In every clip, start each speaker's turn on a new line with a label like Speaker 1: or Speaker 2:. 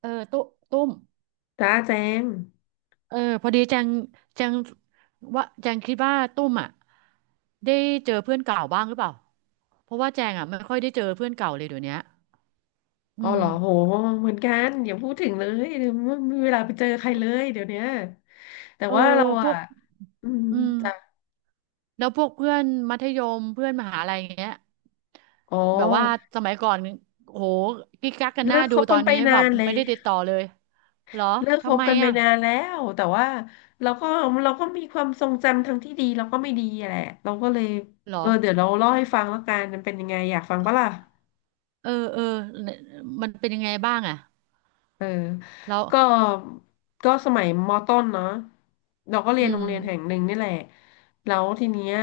Speaker 1: เออตุ้ตุ้ม
Speaker 2: จ้าแจง
Speaker 1: เออพอดีแจงแจงว่าแจงคิดว่าตุ้มอ่ะได้เจอเพื่อนเก่าบ้างหรือเปล่าเพราะว่าแจงอ่ะไม่ค่อยได้เจอเพื่อนเก่าเลยเดี๋ยวเนี้ยอื
Speaker 2: อ๋อ
Speaker 1: ม
Speaker 2: เหรอโหเหมือนกันอย่าพูดถึงเลยเดี๋ยวไม่มมีเวลาไปเจอใครเลยเดี๋ยวเนี้ยแต่
Speaker 1: เออ
Speaker 2: ว่าเรา
Speaker 1: พว
Speaker 2: อ่ะ
Speaker 1: ก
Speaker 2: อืม
Speaker 1: อืม
Speaker 2: จ้ะ
Speaker 1: แล้วพวกเพื่อนมัธยมเพื่อนมหาลัยอย่างเงี้ย
Speaker 2: อ๋อ
Speaker 1: แบบว่าสมัยก่อนโหกิ๊กกักกันหน้า
Speaker 2: เลิกค
Speaker 1: ดู
Speaker 2: บ
Speaker 1: ตอ
Speaker 2: กัน
Speaker 1: น
Speaker 2: ไป
Speaker 1: นี้แบ
Speaker 2: นา
Speaker 1: บ
Speaker 2: นเล
Speaker 1: ไม่
Speaker 2: ย
Speaker 1: ได้ติดต่อเลยเหรอ
Speaker 2: เลิกค
Speaker 1: ทำ
Speaker 2: บ
Speaker 1: ไม
Speaker 2: กันไป
Speaker 1: อ่ะ
Speaker 2: นานแล้วแต่ว่าเราก็เราก็มีความทรงจำทั้งที่ดีแล้วก็ไม่ดีอะแหละเราก็เลย
Speaker 1: เหรอ
Speaker 2: เออเดี๋ยวเราเล่าให้ฟังแล้วกันมันเป็นยังไงอยากฟังปะล่ะ
Speaker 1: เออเออมันเป็นยังไงบ้างอ่ะ
Speaker 2: เออ
Speaker 1: แล้ว
Speaker 2: ก็ก็สมัยมต้นเนาะเราก็เรี
Speaker 1: อื
Speaker 2: ยนโร
Speaker 1: ม
Speaker 2: งเรียนแห่งหนึ่งนี่แหละ แล้วทีเนี้ย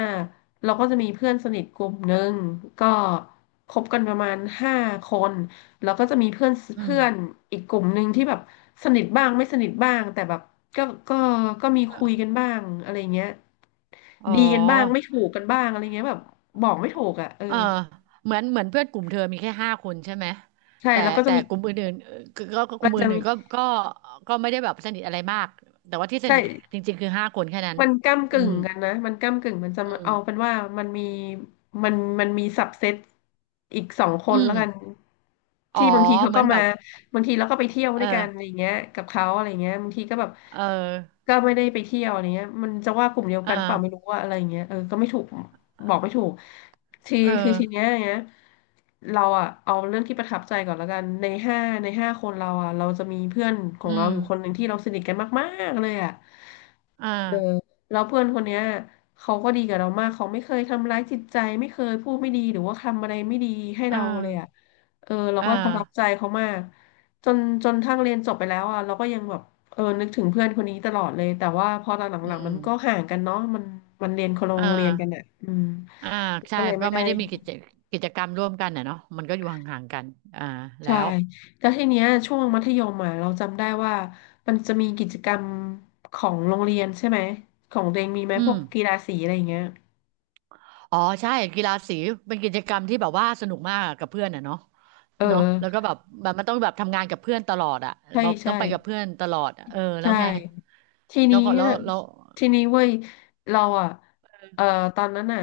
Speaker 2: เราก็จะมีเพื่อนสนิทกลุ่มหนึ่งก็คบกันประมาณห้าคน แล้วก็จะมีเพื่อน
Speaker 1: อืม
Speaker 2: เพื่อนอีกกลุ่มหนึ่งที่แบบ สนิทบ้างไม่สนิทบ้างแต่แบบ ก็ก็ก็มีคุยกันบ้างอะไรเงี้ย
Speaker 1: อ๋
Speaker 2: ดีกันบ้างไม่
Speaker 1: อ
Speaker 2: ถูกกันบ้างอะไรเงี้ยแบบบอกไม่ถูกอ่ะเออ
Speaker 1: เออเหมือนเหมือนเพื่อนกลุ่มเธอมีแค่ห้าคนใช่ไหม
Speaker 2: ใช่
Speaker 1: แต่
Speaker 2: แล้วก็จะ
Speaker 1: แต่
Speaker 2: มี
Speaker 1: กลุ่มอื่นๆก็ก็ก็ก
Speaker 2: มั
Speaker 1: ลุ่
Speaker 2: น
Speaker 1: ม
Speaker 2: จะ
Speaker 1: อื่
Speaker 2: มี
Speaker 1: นๆก็ก็ก็ไม่ได้แบบสนิทอะไรมากแต่ว่าที่ส
Speaker 2: ใช่
Speaker 1: นิทจริงๆคือห้าคนแค่นั้น
Speaker 2: มันก้ำ
Speaker 1: อื
Speaker 2: กึ่ง
Speaker 1: ม
Speaker 2: กันนะมันก้ำกึ่งมันจะ
Speaker 1: อืม
Speaker 2: เอาเป็นว่ามันมีมันมันมีสับเซตอีกสองค
Speaker 1: อื
Speaker 2: นแล้
Speaker 1: ม
Speaker 2: วกัน
Speaker 1: อ๋อ
Speaker 2: ที่บางทีเขา
Speaker 1: เหมื
Speaker 2: ก็
Speaker 1: อนแบ
Speaker 2: มา
Speaker 1: บ
Speaker 2: บางทีเราก็ไปเที่ยว
Speaker 1: เอ
Speaker 2: ด้วยกันอะไร
Speaker 1: อ
Speaker 2: เงี้ยกับเขาอะไรเงี้ยบางทีก็แบบ
Speaker 1: เออ
Speaker 2: ก็ไม่ได้ไปเที่ยวอะไรเงี้ยมันจะว่ากลุ่มเดียว
Speaker 1: เอ
Speaker 2: กันเปล่าไม่
Speaker 1: อ
Speaker 2: รู้ว่าอะไรเงี้ยเออก็ไม่ถูกบอกไม่ถูกที
Speaker 1: เออ
Speaker 2: คือทีเนี้ยเราอะเอาเรื่องที่ประทับใจก่อนแล้วกันในห้าคนเราอะเราจะมีเพื่อนขอ
Speaker 1: อื
Speaker 2: งเรา
Speaker 1: ม
Speaker 2: อยู่คนหนึ่งที่เราสนิทกันมากๆเลยอะ
Speaker 1: อ่า
Speaker 2: เออแล้วเพื่อนคนเนี้ยเขาก็ดีกับเรามากเขาไม่เคยทำร้ายจิตใจไม่เคยพูดไม่ดีหรือว่าทำอะไรไม่ดีให้
Speaker 1: อ่า
Speaker 2: เราเลยอ่ะเออเรา
Speaker 1: อ่า
Speaker 2: ก็ประทับใจเขามากจนจนทั้งเรียนจบไปแล้วอ่ะเราก็ยังแบบเออนึกถึงเพื่อนคนนี้ตลอดเลยแต่ว่าพอตอนห
Speaker 1: อื
Speaker 2: ลังๆมั
Speaker 1: ม
Speaker 2: นก็ห่างกันเนาะมันเรียนคนละโร
Speaker 1: อ่า
Speaker 2: งเรียนกันอ่ะอืม
Speaker 1: อ่าใช่
Speaker 2: ก็เลย
Speaker 1: ก็
Speaker 2: ไม่ได้
Speaker 1: ไม่ได้มีกิจกิจกรรมร่วมกันอ่ะเนาะมันก็อยู่ห่างๆกันอ่าแล้
Speaker 2: ใช่
Speaker 1: ว
Speaker 2: แล้วทีเนี้ยช่วงมัธยมอ่ะเราจำได้ว่ามันจะมีกิจกรรมของโรงเรียนใช่ไหมของตัวเองมีไหม
Speaker 1: อื
Speaker 2: พว
Speaker 1: ม
Speaker 2: กกีฬาสีอะไรอย่างเงี้ย
Speaker 1: อ๋อใช่กีฬาสีเป็นกิจกรรมที่แบบว่าสนุกมากอะกับเพื่อนอ่ะเนาะ
Speaker 2: เอ
Speaker 1: เนาะแล้วก็
Speaker 2: อ
Speaker 1: แบบแบบมันต้องแบบทำงานกับเพื่อนตลอดอ่ะ
Speaker 2: ใช่
Speaker 1: แบบต้
Speaker 2: ใช่
Speaker 1: องไปกับเพื่อนตลอดอะเออแล้ว
Speaker 2: ใช่
Speaker 1: ไง
Speaker 2: ที
Speaker 1: แล้
Speaker 2: นี้
Speaker 1: วก็
Speaker 2: เนี่
Speaker 1: แล้
Speaker 2: ย
Speaker 1: วแล้ว
Speaker 2: ทีนี้เว้ยเราอ่ะเออตอนนั้นอ่ะ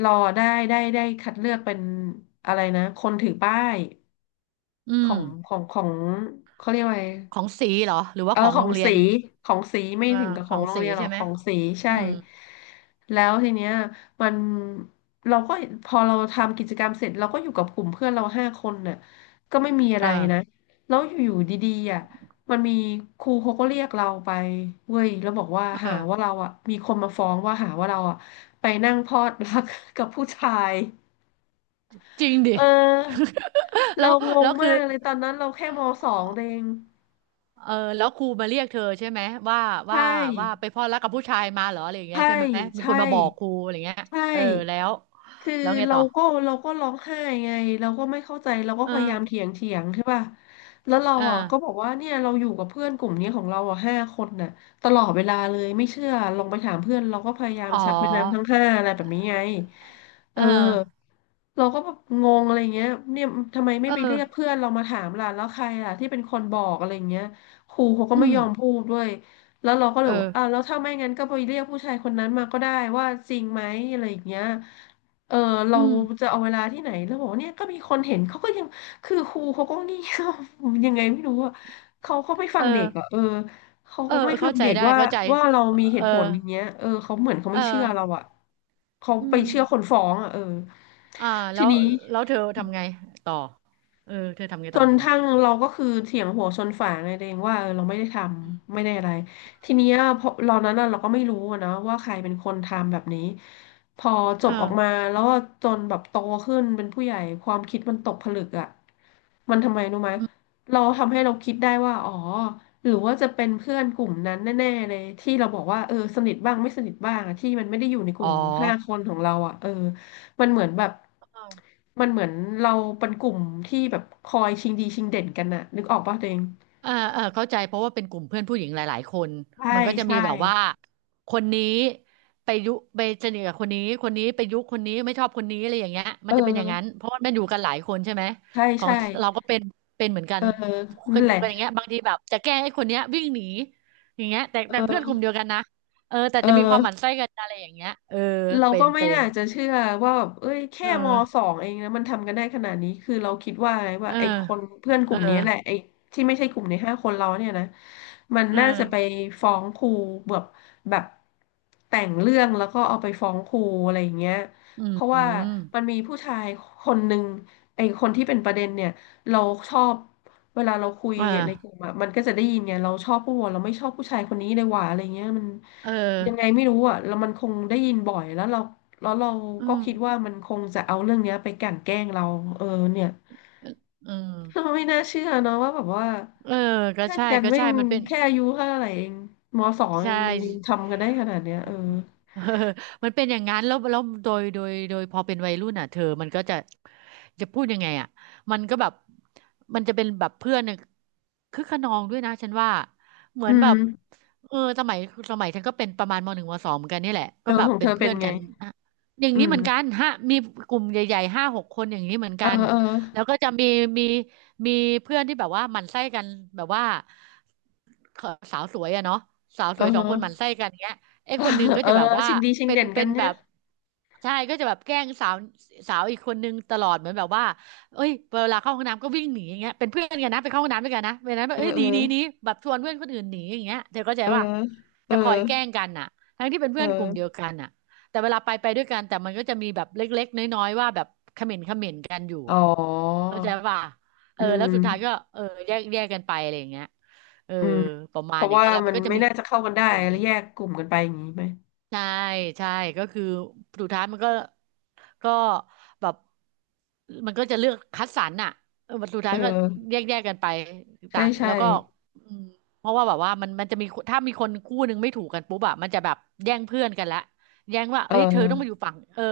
Speaker 2: เราอะได้คัดเลือกเป็นอะไรนะคนถือป้าย
Speaker 1: อื
Speaker 2: ขอ
Speaker 1: ม
Speaker 2: งของของเขาเรียกว่าไง
Speaker 1: ของสีเหรอหรือว่า
Speaker 2: เออ
Speaker 1: ของ
Speaker 2: ขอ
Speaker 1: โร
Speaker 2: ง
Speaker 1: งเรีย
Speaker 2: สี
Speaker 1: น
Speaker 2: ของสีไม่
Speaker 1: อ่า
Speaker 2: ถึงกับ
Speaker 1: ข
Speaker 2: ขอ
Speaker 1: อ
Speaker 2: ง
Speaker 1: ง
Speaker 2: โรง
Speaker 1: สี
Speaker 2: เรียนหร
Speaker 1: ใช่
Speaker 2: อก
Speaker 1: ไหม
Speaker 2: ของสีใช่
Speaker 1: อืม
Speaker 2: แล้วทีเนี้ยมันเราก็พอเราทำกิจกรรมเสร็จเราก็อยู่กับกลุ่มเพื่อนเราห้าคนน่ะก็ไม่มีอะ
Speaker 1: เอ
Speaker 2: ไรนะ
Speaker 1: อ
Speaker 2: แล้วอยู่ๆดีๆอ่ะมันมีครูเขาก็เรียกเราไปเว้ยแล้วบอกว่า
Speaker 1: เอ
Speaker 2: หา
Speaker 1: อ
Speaker 2: ว่าเราอ่ะมีคนมาฟ้องว่าหาว่าเราอ่ะไปนั่งพลอด รักกับผู้ชาย
Speaker 1: จริงดิ
Speaker 2: เออ
Speaker 1: แล้
Speaker 2: เรา
Speaker 1: ว
Speaker 2: ง
Speaker 1: แล้
Speaker 2: ง
Speaker 1: วคื
Speaker 2: มา
Speaker 1: อ
Speaker 2: กเลยตอนนั้นเราแค่มสองเอง
Speaker 1: เออแล้วครูมาเรียกเธอใช่ไหมว่าว่า
Speaker 2: ใช่
Speaker 1: ว่าไปพลอดรักกับผู้ชายมาเหรออะไรอย่างเงี้ย
Speaker 2: ใช่
Speaker 1: ใช่ไหมมีค
Speaker 2: ใช่
Speaker 1: นมาบอกครูอะไรอย่างเงี้ย
Speaker 2: ใช่
Speaker 1: เออแล้ว
Speaker 2: คือ
Speaker 1: แล้วไง
Speaker 2: เรา
Speaker 1: ต่อ
Speaker 2: ก็เราก็ร้องไห้ไงเราก็ไม่เข้าใจเราก็
Speaker 1: เออ
Speaker 2: พยายามเถียงใช่ป่ะแล้วเรา
Speaker 1: เอ
Speaker 2: อ่ะก็บ
Speaker 1: อ
Speaker 2: อกว่าเนี่ยเราอยู่กับเพื่อนกลุ่มนี้ของเราอ่ะห้าคนน่ะตลอดเวลาเลยไม่เชื่อลองไปถามเพื่อนเราก็พยายาม
Speaker 1: อ๋อ
Speaker 2: ชักแม่น้ำทั้งห้าอะไรแบบนี้ไงเอ
Speaker 1: เอ
Speaker 2: อ
Speaker 1: อ
Speaker 2: เราก็แบบงงอะไรเงี้ยเนี่ยทำไมไม่
Speaker 1: เอ
Speaker 2: ไป
Speaker 1: อ
Speaker 2: เรียกเพื่อนเรามาถามล่ะแล้วใครล่ะที่เป็นคนบอกอะไรเงี้ยครูเขาก็
Speaker 1: อื
Speaker 2: ไม่
Speaker 1: ม
Speaker 2: ยอมพูดด้วยแล้วเราก็เลย
Speaker 1: เอ
Speaker 2: บอก
Speaker 1: อ
Speaker 2: อ่ะแล้วถ้าไม่งั้นก็ไปเรียกผู้ชายคนนั้นมาก็ได้ว่าจริงไหมอะไรอย่างเงี้ยเออเรา
Speaker 1: อืม
Speaker 2: จะเอาเวลาที่ไหนแล้วบอกว่าเนี่ยก็มีคนเห็นเขาก็ยังคือครูเขาก็เงี่ยัง ไงไม่รู้อ่ะเขาไม่ฟั
Speaker 1: เออ
Speaker 2: งเด็กอ่ะเออ เขา
Speaker 1: เออ
Speaker 2: ก็ไม่ฟั
Speaker 1: เข้า
Speaker 2: ง
Speaker 1: ใจ
Speaker 2: เด็ก
Speaker 1: ได้
Speaker 2: ว่า
Speaker 1: เข้าใจ
Speaker 2: ว่าเรามีเห
Speaker 1: เอ
Speaker 2: ตุ
Speaker 1: อ
Speaker 2: ผลอย่างเงี้ย เออเขาเหมือนเขา
Speaker 1: เออ
Speaker 2: ไม่เชื่อเราอะเขา
Speaker 1: อื
Speaker 2: ไป
Speaker 1: ม
Speaker 2: เชื่อคนฟ้องอะเออ
Speaker 1: อ่าแล้
Speaker 2: ที
Speaker 1: ว
Speaker 2: นี้
Speaker 1: แล้วเธอทำไงต่อ เออเธอทำไง
Speaker 2: จ
Speaker 1: ต่อ
Speaker 2: น
Speaker 1: ทีเนี้ย
Speaker 2: ทั้งเราก็คือเถียงหัวชนฝาไงตัวเองว่าเออเราไม่ได้ทำไม่ได้อะไรทีเนี้ยพอเรานั้นน่ะเราก็ไม่รู้อะนะว่าใครเป็นคนทำแบบนี้พอจ
Speaker 1: เอ
Speaker 2: บออกมา
Speaker 1: อ
Speaker 2: แล้วก็จนแบบโตขึ้นเป็นผู้ใหญ่ความคิดมันตกผลึกอ่ะมันทำไมรู้ไหม
Speaker 1: อืม
Speaker 2: เราทำให้เราคิดได้ว่าอ๋อหรือว่าจะเป็นเพื่อนกลุ่มนั้นแน่ๆเลยที่เราบอกว่าเออสนิทบ้างไม่สนิทบ้างอะที่มันไม่ได้อยู่ในก
Speaker 1: อ๋อ
Speaker 2: ลุ่มห้าคนของเราอ่ะเออ มันเหมือนแบบมันเหมือนเราเป็นกลุ่มที่แบบคอยชิงดีชิงเด่นกันน่ะนึกออกป่ะตัวเอง
Speaker 1: เออเออเข้าใจเพราะว่าเป็นกลุ่มเพื่อนผู้หญิงหลายๆคน
Speaker 2: ใช่
Speaker 1: มันก็จะมี
Speaker 2: ใช่
Speaker 1: แบบว่า คนนี้ไปยุไปสนิทกับคนนี้คนนี้ไปยุคนนี้ไม่ชอบคนนี้อะไรอย่างเงี้ยมั
Speaker 2: เอ
Speaker 1: นจะเป็นอย่างนั้น
Speaker 2: อ
Speaker 1: เพราะว่ามันอยู่กันหลายคนใช่ไหม
Speaker 2: ใช่
Speaker 1: ของ
Speaker 2: ใช่
Speaker 1: เราก็เป็นเป็นเหมือนกั
Speaker 2: เอ
Speaker 1: น
Speaker 2: อ
Speaker 1: เค
Speaker 2: นั่
Speaker 1: ย
Speaker 2: นแห
Speaker 1: ดู
Speaker 2: ละ
Speaker 1: กันอย่างเงี้ยบางทีแบบจะแกล้งไอ้คนเนี้ยวิ่งหนีอย่างเงี้ยแต่แต่
Speaker 2: เ
Speaker 1: เพื่อนกลุ่มเดียวกันนะเออแต่จะมีความหมั่น
Speaker 2: ออ
Speaker 1: ไส้กันอะไรอย่างเงี้ยเออ
Speaker 2: เรา
Speaker 1: เป็
Speaker 2: ก็
Speaker 1: น
Speaker 2: ไม่
Speaker 1: เป็น
Speaker 2: น่าจะเชื่อว่าแบบเอ้ย
Speaker 1: เ
Speaker 2: แค่มส
Speaker 1: ออ
Speaker 2: องเองนะมันทำกันได้ขนาดนี้คือเราคิดว่าไง
Speaker 1: เอ
Speaker 2: ว่า
Speaker 1: อ
Speaker 2: ไอ้คนเพื่อนก
Speaker 1: เออ
Speaker 2: ลุ่มนี้แหละไอ้ที่ไม่ใช่กลุ่มในห้าคนเราเนี่ยนะมัน
Speaker 1: เออ
Speaker 2: น่าจะไปฟ้องครูแบบแบบแต่งเรื่องแล้วก็เอาไปฟ้องครูอะไรอย่างเงี้ย
Speaker 1: อื
Speaker 2: เพราะว่า
Speaker 1: ม
Speaker 2: มันมีผู้ชายคนหนึ่งไอ้คนที่เป็นประเด็นเนี่ย เราชอบเวลาเราคุย
Speaker 1: อ่า
Speaker 2: ในกลุ่มอะมันก็จะได้ยินไงเราชอบผู้วะเราไม่ชอบผู้ชายคนนี้เลยว่ะอะไรเงี้ยมัน
Speaker 1: เออ
Speaker 2: ยังไงไม่รู้อะแล้วมันคงได้ยินบ่อยแล้วเราแล้วเรา
Speaker 1: อื
Speaker 2: ก็
Speaker 1: ม
Speaker 2: คิดว่ามันคงจะเอาเรื่องเนี้ยไปกลั่นแกล้งเราเออเนี่ย
Speaker 1: เออ
Speaker 2: เราไม่น่าเชื่อเนอะว่าแบบว่า
Speaker 1: เออก็
Speaker 2: เล่น
Speaker 1: ใช่
Speaker 2: กัน
Speaker 1: ก็
Speaker 2: แม่
Speaker 1: ใช่
Speaker 2: ง
Speaker 1: มันเป็น
Speaker 2: แค่อายุเท่าไหร่เองมสองเอ
Speaker 1: ใช่
Speaker 2: งมันยังทำกันได้ขนาดเนี้ยเออ
Speaker 1: เออมันเป็นอย่างนั้นแล้วแล้วโดยโดยโดยพอเป็นวัยรุ่นอ่ะเธอมันก็จะจะพูดยังไงอ่ะมันก็แบบมันจะเป็นแบบเพื่อนเนี่ยคึกขนองด้วยนะฉันว่าเหมื
Speaker 2: อื
Speaker 1: อนแบบ
Speaker 2: ม
Speaker 1: เออสมัยสมัยฉันก็เป็นประมาณมหนึ่งมสองเหมือนกันนี่แหละ
Speaker 2: เอ
Speaker 1: ก็
Speaker 2: อ
Speaker 1: แบบ
Speaker 2: ของ
Speaker 1: เป็
Speaker 2: เธ
Speaker 1: น
Speaker 2: อเป็
Speaker 1: เพื่อ
Speaker 2: น
Speaker 1: น
Speaker 2: ไง
Speaker 1: กันอ่ะอย่าง
Speaker 2: อื
Speaker 1: นี้เห
Speaker 2: ม
Speaker 1: มือนกันฮะมีกลุ่มใหญ่ๆห้าหกคนอย่างนี้เหมือน
Speaker 2: เออ
Speaker 1: กัน
Speaker 2: เออ
Speaker 1: แล้วก็จะมีมีมีเพื่อนที่แบบว่าหมั่นไส้กันแบบว่าสาวสวยอะเนาะสาว
Speaker 2: เอ
Speaker 1: ส
Speaker 2: อ
Speaker 1: วยส
Speaker 2: เอ
Speaker 1: อง
Speaker 2: อ
Speaker 1: คนหมั่นไส้กันเงี้ย ไอ้คนหนึง ก็
Speaker 2: เออ
Speaker 1: จะแบบว่า
Speaker 2: ชิงดีชิง
Speaker 1: เป็น
Speaker 2: เด่นกั
Speaker 1: เป็
Speaker 2: น
Speaker 1: น
Speaker 2: เนี่
Speaker 1: แบ
Speaker 2: ย
Speaker 1: บใช่ก็จะแบบแกล้งสาวสาวอีกคนนึงตลอดเหมือนแบบว่าเอ้ยเวลาเข้าห้องน้ำก็วิ่งหนีอย่างเงี้ยเป็นเพื่อนกันนะไปเข้าห้องน้ำด้วยกันนะเวลานั้นแบ
Speaker 2: เอ
Speaker 1: บ
Speaker 2: อ
Speaker 1: เอ้ย
Speaker 2: เอ
Speaker 1: หนี
Speaker 2: อ
Speaker 1: หนีหนีแบบชวนเพื่อนคนอื่นหนีอย่างเงี้ยเธอเข้าใจ
Speaker 2: เออ
Speaker 1: ป่ะ
Speaker 2: เออ
Speaker 1: จะคอยแกล้งกันน่ะทั้งที่เป็น
Speaker 2: เ
Speaker 1: เพื่อนกลุ่มเดีย
Speaker 2: ออ
Speaker 1: วกันน่ะแต่เวลาไปไปด้วยกันแต่มันก็จะมีแบบเล็กๆน้อยๆว่าแบบเขม่นเขม่นกันอยู่
Speaker 2: อ๋อ
Speaker 1: อ่ะเข้าใจป่ะเอ
Speaker 2: อื
Speaker 1: อแล้
Speaker 2: ม
Speaker 1: วสุดท้ายก็เออแยกแยกกันไปอะไรอย่างเงี้ยเออ
Speaker 2: อืม
Speaker 1: ประ
Speaker 2: เพ
Speaker 1: มาณ
Speaker 2: ราะ
Speaker 1: อย่าง
Speaker 2: ว่า
Speaker 1: นั้นแหละ
Speaker 2: มั
Speaker 1: มัน
Speaker 2: น
Speaker 1: ก็จะ
Speaker 2: ไม่
Speaker 1: มี
Speaker 2: น่าจะเข้ากันได้
Speaker 1: เปลี่ยน
Speaker 2: แล้
Speaker 1: กั
Speaker 2: ว
Speaker 1: น
Speaker 2: แยกกลุ่มกันไปอย่างนี้ไหม
Speaker 1: ใช่ใช่ก็คือสุดท้ายมันก็ก็แบบมันก็จะเลือกคัดสรรน่ะเออสุด
Speaker 2: เอ
Speaker 1: ท้ายก็
Speaker 2: อ
Speaker 1: แยกแยกกันไป
Speaker 2: ใช่
Speaker 1: ต่าง
Speaker 2: ใช่
Speaker 1: แล้วก็อืมเพราะว่าแบบว่ามันมันจะมีถ้ามีคนคู่หนึ่งไม่ถูกกันปุ๊บอะมันจะแบบแย่งเพื่อนกันละแย่งว่า
Speaker 2: เอ
Speaker 1: เฮ้ยเธอต้องมาอยู่
Speaker 2: อ
Speaker 1: ฝั่งเออ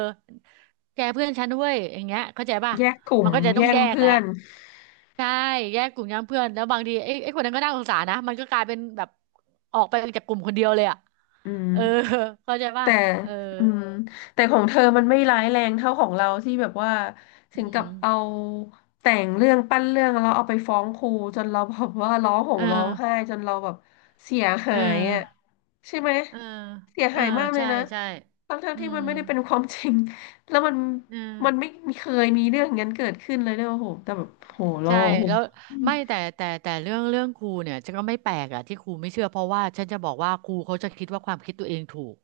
Speaker 1: แกเพื่อนฉันด้วยอย่างเงี้ยเข้าใจป่ะ
Speaker 2: แยกกลุ่
Speaker 1: มั
Speaker 2: ม
Speaker 1: นก็จะต้
Speaker 2: แย
Speaker 1: อง
Speaker 2: ก
Speaker 1: แยกแห
Speaker 2: เพื่
Speaker 1: ละ
Speaker 2: อน
Speaker 1: ใช่แยกกลุ่มย้ำเพื่อนแล้วบางทีไอ้ไอ้คนนั้นก็น่าสงสารนะมันก็กลายเป็นแบบออกไปจากกลุ่มคนเดียวเลยอ่ะ
Speaker 2: อืม
Speaker 1: เออเข้าใจป่ะ
Speaker 2: แต่
Speaker 1: เออ
Speaker 2: อืมแต่ของเธอมันไม่ร้ายแรงเท่าของเราที่แบบว่าถึ
Speaker 1: อื
Speaker 2: งกับเอา
Speaker 1: ม
Speaker 2: แต่งเรื่องปั้นเรื่องแล้วเอาไปฟ้องครูจนเราแบบว่าร้องห่ม
Speaker 1: เออ
Speaker 2: ร้องไห้จนเราแบบเสียหา
Speaker 1: เออ
Speaker 2: ยอ่ะ ใช่ไหม
Speaker 1: เออ
Speaker 2: เสีย
Speaker 1: เออ
Speaker 2: หายมากเลย
Speaker 1: ใช่
Speaker 2: นะ
Speaker 1: ใช่
Speaker 2: ทั้ง
Speaker 1: อื
Speaker 2: ที่
Speaker 1: ม
Speaker 2: มันไม่ได้เป็นความจริง แล้วมัน
Speaker 1: เอ
Speaker 2: ไม่
Speaker 1: อ
Speaker 2: มีเคยมีเรื่องอย่างนั้นเกิดขึ้นเลยด้วยโอ้โหแต่แบบโหเรา
Speaker 1: ใช่
Speaker 2: โอ้โห
Speaker 1: แล้ว
Speaker 2: อืม
Speaker 1: ไม่แต่เรื่องครูเนี่ยฉันก็ไม่แปลกอะที่ครูไม่เชื่อเพราะว่าฉันจะบอกว่าครูเขาจะคิดว่าความคิดตัวเองถูก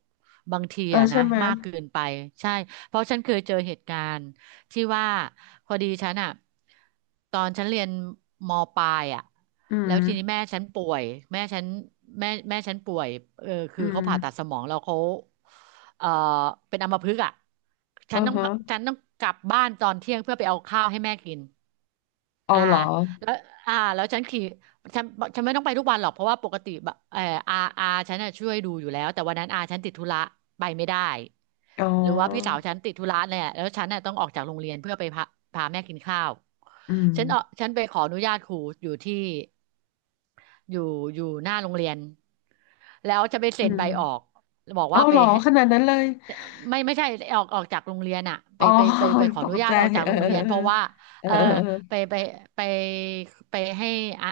Speaker 1: บางที
Speaker 2: เออ
Speaker 1: อะ
Speaker 2: ใช่
Speaker 1: นะ
Speaker 2: ไหม
Speaker 1: มากเกินไปใช่เพราะฉันเคยเจอเหตุการณ์ที่ว่าพอดีฉันอะตอนฉันเรียนมปลายอะ
Speaker 2: อื
Speaker 1: แล้ว
Speaker 2: ม
Speaker 1: ทีนี้แม่ฉันป่วยแม่ฉันแม่ฉันป่วยเออ
Speaker 2: อื
Speaker 1: คือ
Speaker 2: ม
Speaker 1: เขาผ่าตัดสมองแล้วเขาเออเป็นอัมพฤกษ์อะฉั
Speaker 2: อื
Speaker 1: น
Speaker 2: อ
Speaker 1: ต้อง
Speaker 2: ฮะ
Speaker 1: ฉันต้องกลับบ้านตอนเที่ยงเพื่อไปเอาข้าวให้แม่กิน
Speaker 2: เอา
Speaker 1: อ่า
Speaker 2: เหรอ
Speaker 1: แล้วอ่าแล้วฉันขี่ฉันฉันไม่ต้องไปทุกวันหรอกเพราะว่าปกติแบบเอออาฉันน่ะช่วยดูอยู่แล้วแต่วันนั้นอาฉันติดธุระไปไม่ได้
Speaker 2: อ๋อ
Speaker 1: หรือว่าพี่สาวฉันติดธุระเนี่ยแล้วฉันน่ะต้องออกจากโรงเรียนเพื่อไปพาพาแม่กินข้าว
Speaker 2: อืม
Speaker 1: เออฉันไปขออนุญาตครูอยู่ที่อยู่อยู่หน้าโรงเรียนแล้วจะไป
Speaker 2: อื
Speaker 1: เซ็นใบออก
Speaker 2: ม
Speaker 1: บอก
Speaker 2: เอา
Speaker 1: ว่าไป
Speaker 2: เหรอ
Speaker 1: ให้
Speaker 2: ขนาดนั้นเลย
Speaker 1: ไม่ไม่ใช่ออกจากโรงเรียนอะ
Speaker 2: อ๋อ
Speaker 1: ไป ขอ
Speaker 2: ต
Speaker 1: อ
Speaker 2: ก
Speaker 1: นุญา
Speaker 2: ใจ
Speaker 1: ตออกจาก
Speaker 2: เออ
Speaker 1: โรงเรียนเพราะว่า
Speaker 2: เ
Speaker 1: เออไป
Speaker 2: ออ
Speaker 1: ไปไปไปให้อะ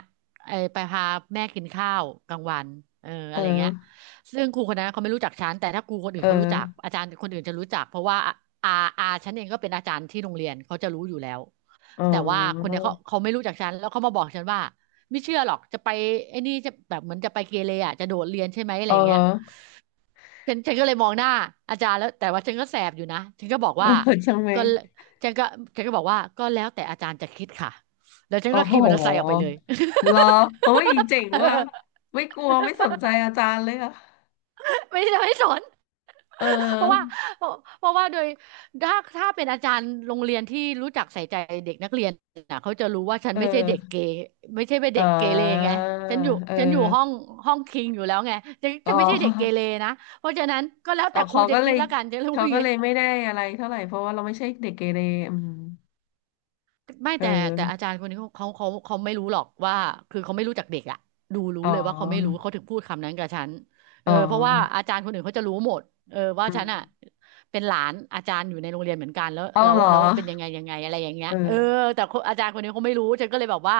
Speaker 1: เออไปพาแม่กินข้าวกลางวันเออ
Speaker 2: เอ
Speaker 1: อะไรเงี้ย
Speaker 2: อ
Speaker 1: ซึ่งครูคนนั้นเขาไม่รู้จักฉันแต่ถ้าครูคนอื่
Speaker 2: เอ
Speaker 1: นเขารู้จัก
Speaker 2: อ
Speaker 1: อาจารย์คนอื่นจะรู้จักเพราะว่าอาฉันเองก็เป็นอาจารย์ที่โรงเรียนเขาจะรู้อยู่แล้ว
Speaker 2: เออ
Speaker 1: แต่ว่าคน
Speaker 2: เออ
Speaker 1: เนี้ยเขาไม่รู้จักฉันแล้วเขามาบอกฉันว่าไม่เชื่อหรอกจะไปไอ้นี่จะแบบเหมือนจะไปเกเรอ่ะจะโดดเรียนใช่ไหมอะ
Speaker 2: เอ
Speaker 1: ไร
Speaker 2: อเออ
Speaker 1: เงี้ย
Speaker 2: เออ
Speaker 1: ฉันก็เลยมองหน้าอาจารย์แล้วแต่ว่าฉันก็แสบอยู่นะฉันก็บอก
Speaker 2: เออ
Speaker 1: ว่า
Speaker 2: ใช่ไหม
Speaker 1: ก็ฉันก็ฉันก็บอกว่าก็แล้วแต่อาจารย์จะคิดค่ะแล้วฉัน
Speaker 2: โอ้
Speaker 1: ก็
Speaker 2: โห
Speaker 1: ขี่มอเตอร์ไซค์ออกไปเลย
Speaker 2: เหรอโอ้ยเจ๋ง ว่ะ
Speaker 1: เออ
Speaker 2: ไม่กลัวไม่สนใจอาจารย์เลยอะ
Speaker 1: ไม่ได้ไม่สน
Speaker 2: เ
Speaker 1: เพราะว่า
Speaker 2: ออ
Speaker 1: เพราะเพราะว่าโดยถ้าถ้าเป็นอาจารย์โรงเรียนที่รู้จักใส่ใจเด็กนักเรียนนะเขาจะรู้ว่าฉัน
Speaker 2: เอ
Speaker 1: ไม่ใช่เด็ก
Speaker 2: อ
Speaker 1: เกเรไม่ใช่เป็น
Speaker 2: เอ่
Speaker 1: เด็กเกเรไง
Speaker 2: าเอ
Speaker 1: ฉันอยู่
Speaker 2: อ
Speaker 1: ห้องคิงอยู่แล้วไง
Speaker 2: อ๋
Speaker 1: ฉันไม่ใช่เด็กเกเร
Speaker 2: อ
Speaker 1: นะเพราะฉะนั้นก็แล้ว
Speaker 2: อ๋อ
Speaker 1: แต่ครู
Speaker 2: เขา
Speaker 1: จะ
Speaker 2: ก็เล
Speaker 1: คิด
Speaker 2: ย
Speaker 1: แล้วกันฉันรู้
Speaker 2: เขา
Speaker 1: อย่าง
Speaker 2: ก็
Speaker 1: งี้
Speaker 2: เลยไม่ได้อะไรเท่าไหร่เพราะว่าเราไม่ใช่เด็กเกเรอืม
Speaker 1: ไม่
Speaker 2: เ
Speaker 1: แต่อา
Speaker 2: ออ
Speaker 1: จารย์คนนี้เขาไม่รู้หรอกว่าคือเขาไม่รู้จากเด็กอะดูรู้
Speaker 2: อ๋อ
Speaker 1: เลยว่าเขาไม่รู้เขาถึงพูดคำนั้นกับฉันเอ
Speaker 2: อ๋อ
Speaker 1: อเพราะว่าอาจารย์คนอื่นเขาจะรู้หมดเออว่า
Speaker 2: อื
Speaker 1: ฉั
Speaker 2: ม
Speaker 1: นอะเป็นหลานอาจารย์อยู่ในโรงเรียนเหมือนกัน
Speaker 2: เอ้าเหรอ
Speaker 1: แล้วเป็นยังไงยังไงอะไรอย่างเงี้ย
Speaker 2: เอ
Speaker 1: เออ
Speaker 2: อ
Speaker 1: แต่คนอาจารย์คนนี้เขาไม่รู้ฉันก็เลยแบบว่า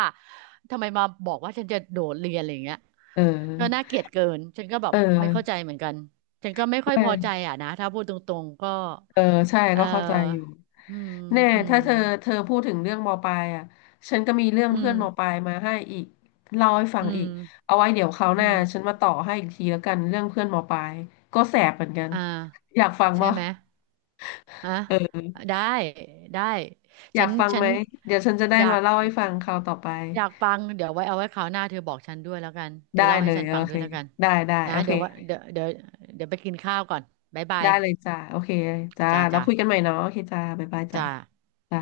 Speaker 1: ทำไมมาบอกว่าฉันจะโดดเรียนอะไรอย่างเงี้ย
Speaker 2: เออ
Speaker 1: ก็น่าเกลียดเกินฉันก็แบบไม่เข้าใจเหมือนกันฉันก็ไม่ค่อยพอใจ
Speaker 2: เออ
Speaker 1: อะนะถ้าพูดตรงๆก็
Speaker 2: เออใช่
Speaker 1: เอ
Speaker 2: ก็เข้าใจอยู่
Speaker 1: ออืม
Speaker 2: แน่
Speaker 1: อืม
Speaker 2: ถ้าเธอเธอพูดถึงเรื่องมปลายอ่ะฉันก็มีเรื่อง
Speaker 1: อื
Speaker 2: เพื่
Speaker 1: ม
Speaker 2: อนมปลายมาให้อีกเล่าให้ฟั
Speaker 1: อื
Speaker 2: งอีก
Speaker 1: ม
Speaker 2: เอาไว้เดี๋ยวคราวห
Speaker 1: อื
Speaker 2: น้า
Speaker 1: ม
Speaker 2: ฉันมาต่อให้อีกทีแล้วกันเรื่องเพื่อนมปลายก็แสบเหมือนกัน
Speaker 1: อ่า
Speaker 2: อยากฟัง
Speaker 1: ใช่
Speaker 2: ป่ะ
Speaker 1: ไหมฮะ
Speaker 2: เออ
Speaker 1: ได้ได้
Speaker 2: อยากฟัง
Speaker 1: ฉั
Speaker 2: ไหม
Speaker 1: น
Speaker 2: เดี๋ยวฉันจะได้
Speaker 1: อยา
Speaker 2: มา
Speaker 1: ก
Speaker 2: เล่าให้ฟังคราวต่อไป
Speaker 1: อยากฟังเดี๋ยวไว้เอาไว้คราวหน้าเธอบอกฉันด้วยแล้วกันเธอ
Speaker 2: ได้
Speaker 1: เล่า
Speaker 2: เล
Speaker 1: ให้
Speaker 2: ย
Speaker 1: ฉัน
Speaker 2: โอ
Speaker 1: ฟังด้
Speaker 2: เค
Speaker 1: วยแล้วกัน
Speaker 2: ได้
Speaker 1: นะ
Speaker 2: โอเค
Speaker 1: เดี๋ยวว่าเดี๋ยวไปกินข้าวก่อนบ๊ายบาย
Speaker 2: ได้เลยจ้าโอเคจ้า
Speaker 1: จ้า
Speaker 2: แล้ว
Speaker 1: จ้า
Speaker 2: คุยกันใหม่เนาะโอเคจ้าบ๊ายบายจ้า
Speaker 1: จ้า
Speaker 2: จ้า